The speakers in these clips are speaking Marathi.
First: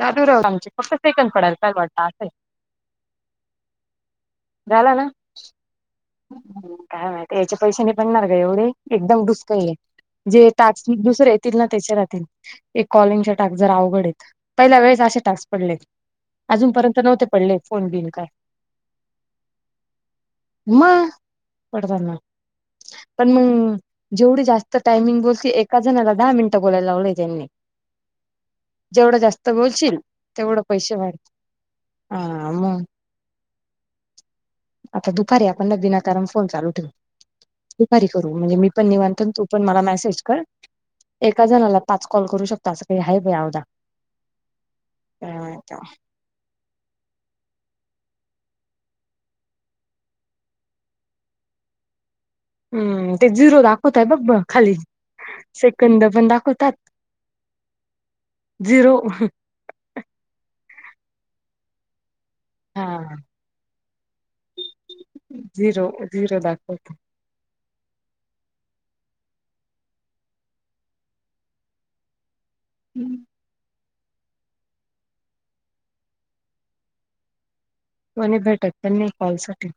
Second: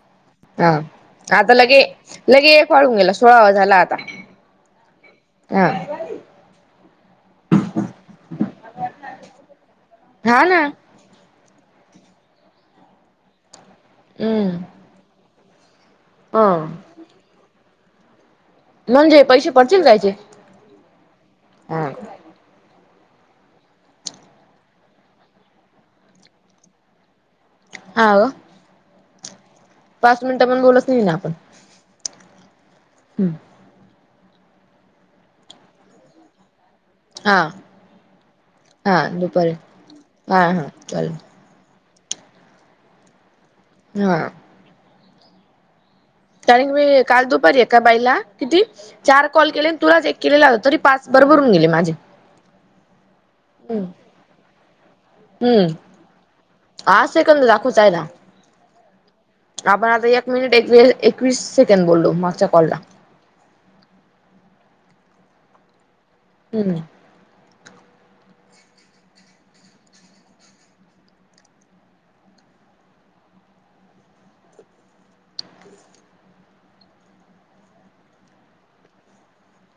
जादूराव आमचे हा फक्त सेकंद आता पडाला काल लगे वाटत असे आहे. लगे एक वाढून गेला सोळावा झाला आता झाला ना. हा कायं माहतीयं याचे पैशै मिळणार का एवढे एकदम डूबतयं हे. हा जे ना टाासिक दुसरे. तील ना त्याच्या राहतील एक कॉलिंग च्या टास्क जरा अवघडेत हम्म पहिल्या वेळेस असे टास्क पडलेत. ह अजूनपर्यंत नव्हते पडले फोन बिन कायं. म्हणजे पैसे पडतील कायचे मगं हा कट झाला. पण मगं जेवढी जास्त टाइमिंग बोलते एका जणाला दहा मिनटं बोलायला लावले त्यांनी. हा जेवढं जास्त बोलशील पाच मिनिटं पण तेवढं बोलत पैसे वाढतील हा. मग हम्म. आता दुपारी ना आपण विनाकारण फोन चालू हा ठेव- दुपारी म्हणजे मी पण हा निवांत तू दुपारी पण मला मेसेज कर हा हा चालेल एका जणाला. पाच कॉल करू शकता असं काही आहे अवदा. हा. [inaudible] कारण मी काल दुपारी एका बाईला किती चार कॉल केले तुलाच एक केलेला होता तरी पाच. भरभरून गेले माझे. हम्म ते झिरो दाखवतयं बघ ब खाली. हम्म सेकंद पण दाखवतात आसं एकांद दाखवचा आहेला. झिरो आपण आता एक मिनिट एक वस- एकवीस सेकंड बोललो मागच्या कॉलला. हा झिरो झिरो हम्म दाखवतं. हम्म. म्हणे भेटत पण नाही कॉल साठी.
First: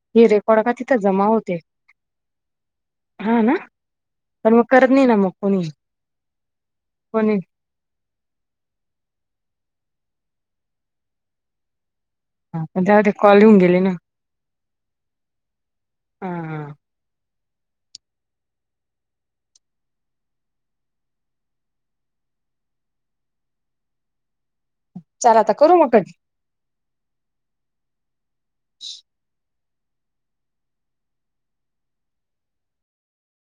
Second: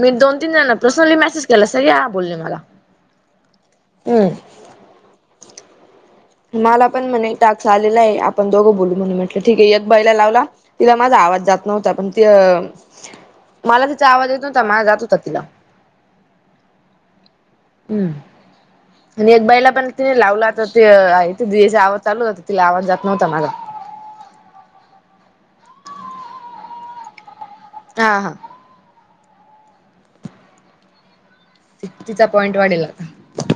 मी हे दोन तीन रेकॉर्ड का जणांना तिथं पर्सनली जमा मेसेज होते केला. सगळे हा बोलले मला. हा ना पण हम्म मगं करतं नाही ना मगं. मला पण म्हणे टाकसा आलेला आहे आपण दोघं बोलू म्हणून म्हट- ठीक आहे एक पहिला लावला तिला माझा आवाज जात नव्हता पणं. हा पण जाऊदे कॉल येऊन ती गेले मला ना तिचा आवाज येतं नव्हता मीझा जात होता तिला. हम. हम्म. आणि एक बाईला पण तिने लावला आता ते आवाज चालू हो तिला आवाज जात नव्हता माझा. चला आता करू मगं कधी. हा हा. [unintelligible] तिचा पॉइंट वाढेलं आता.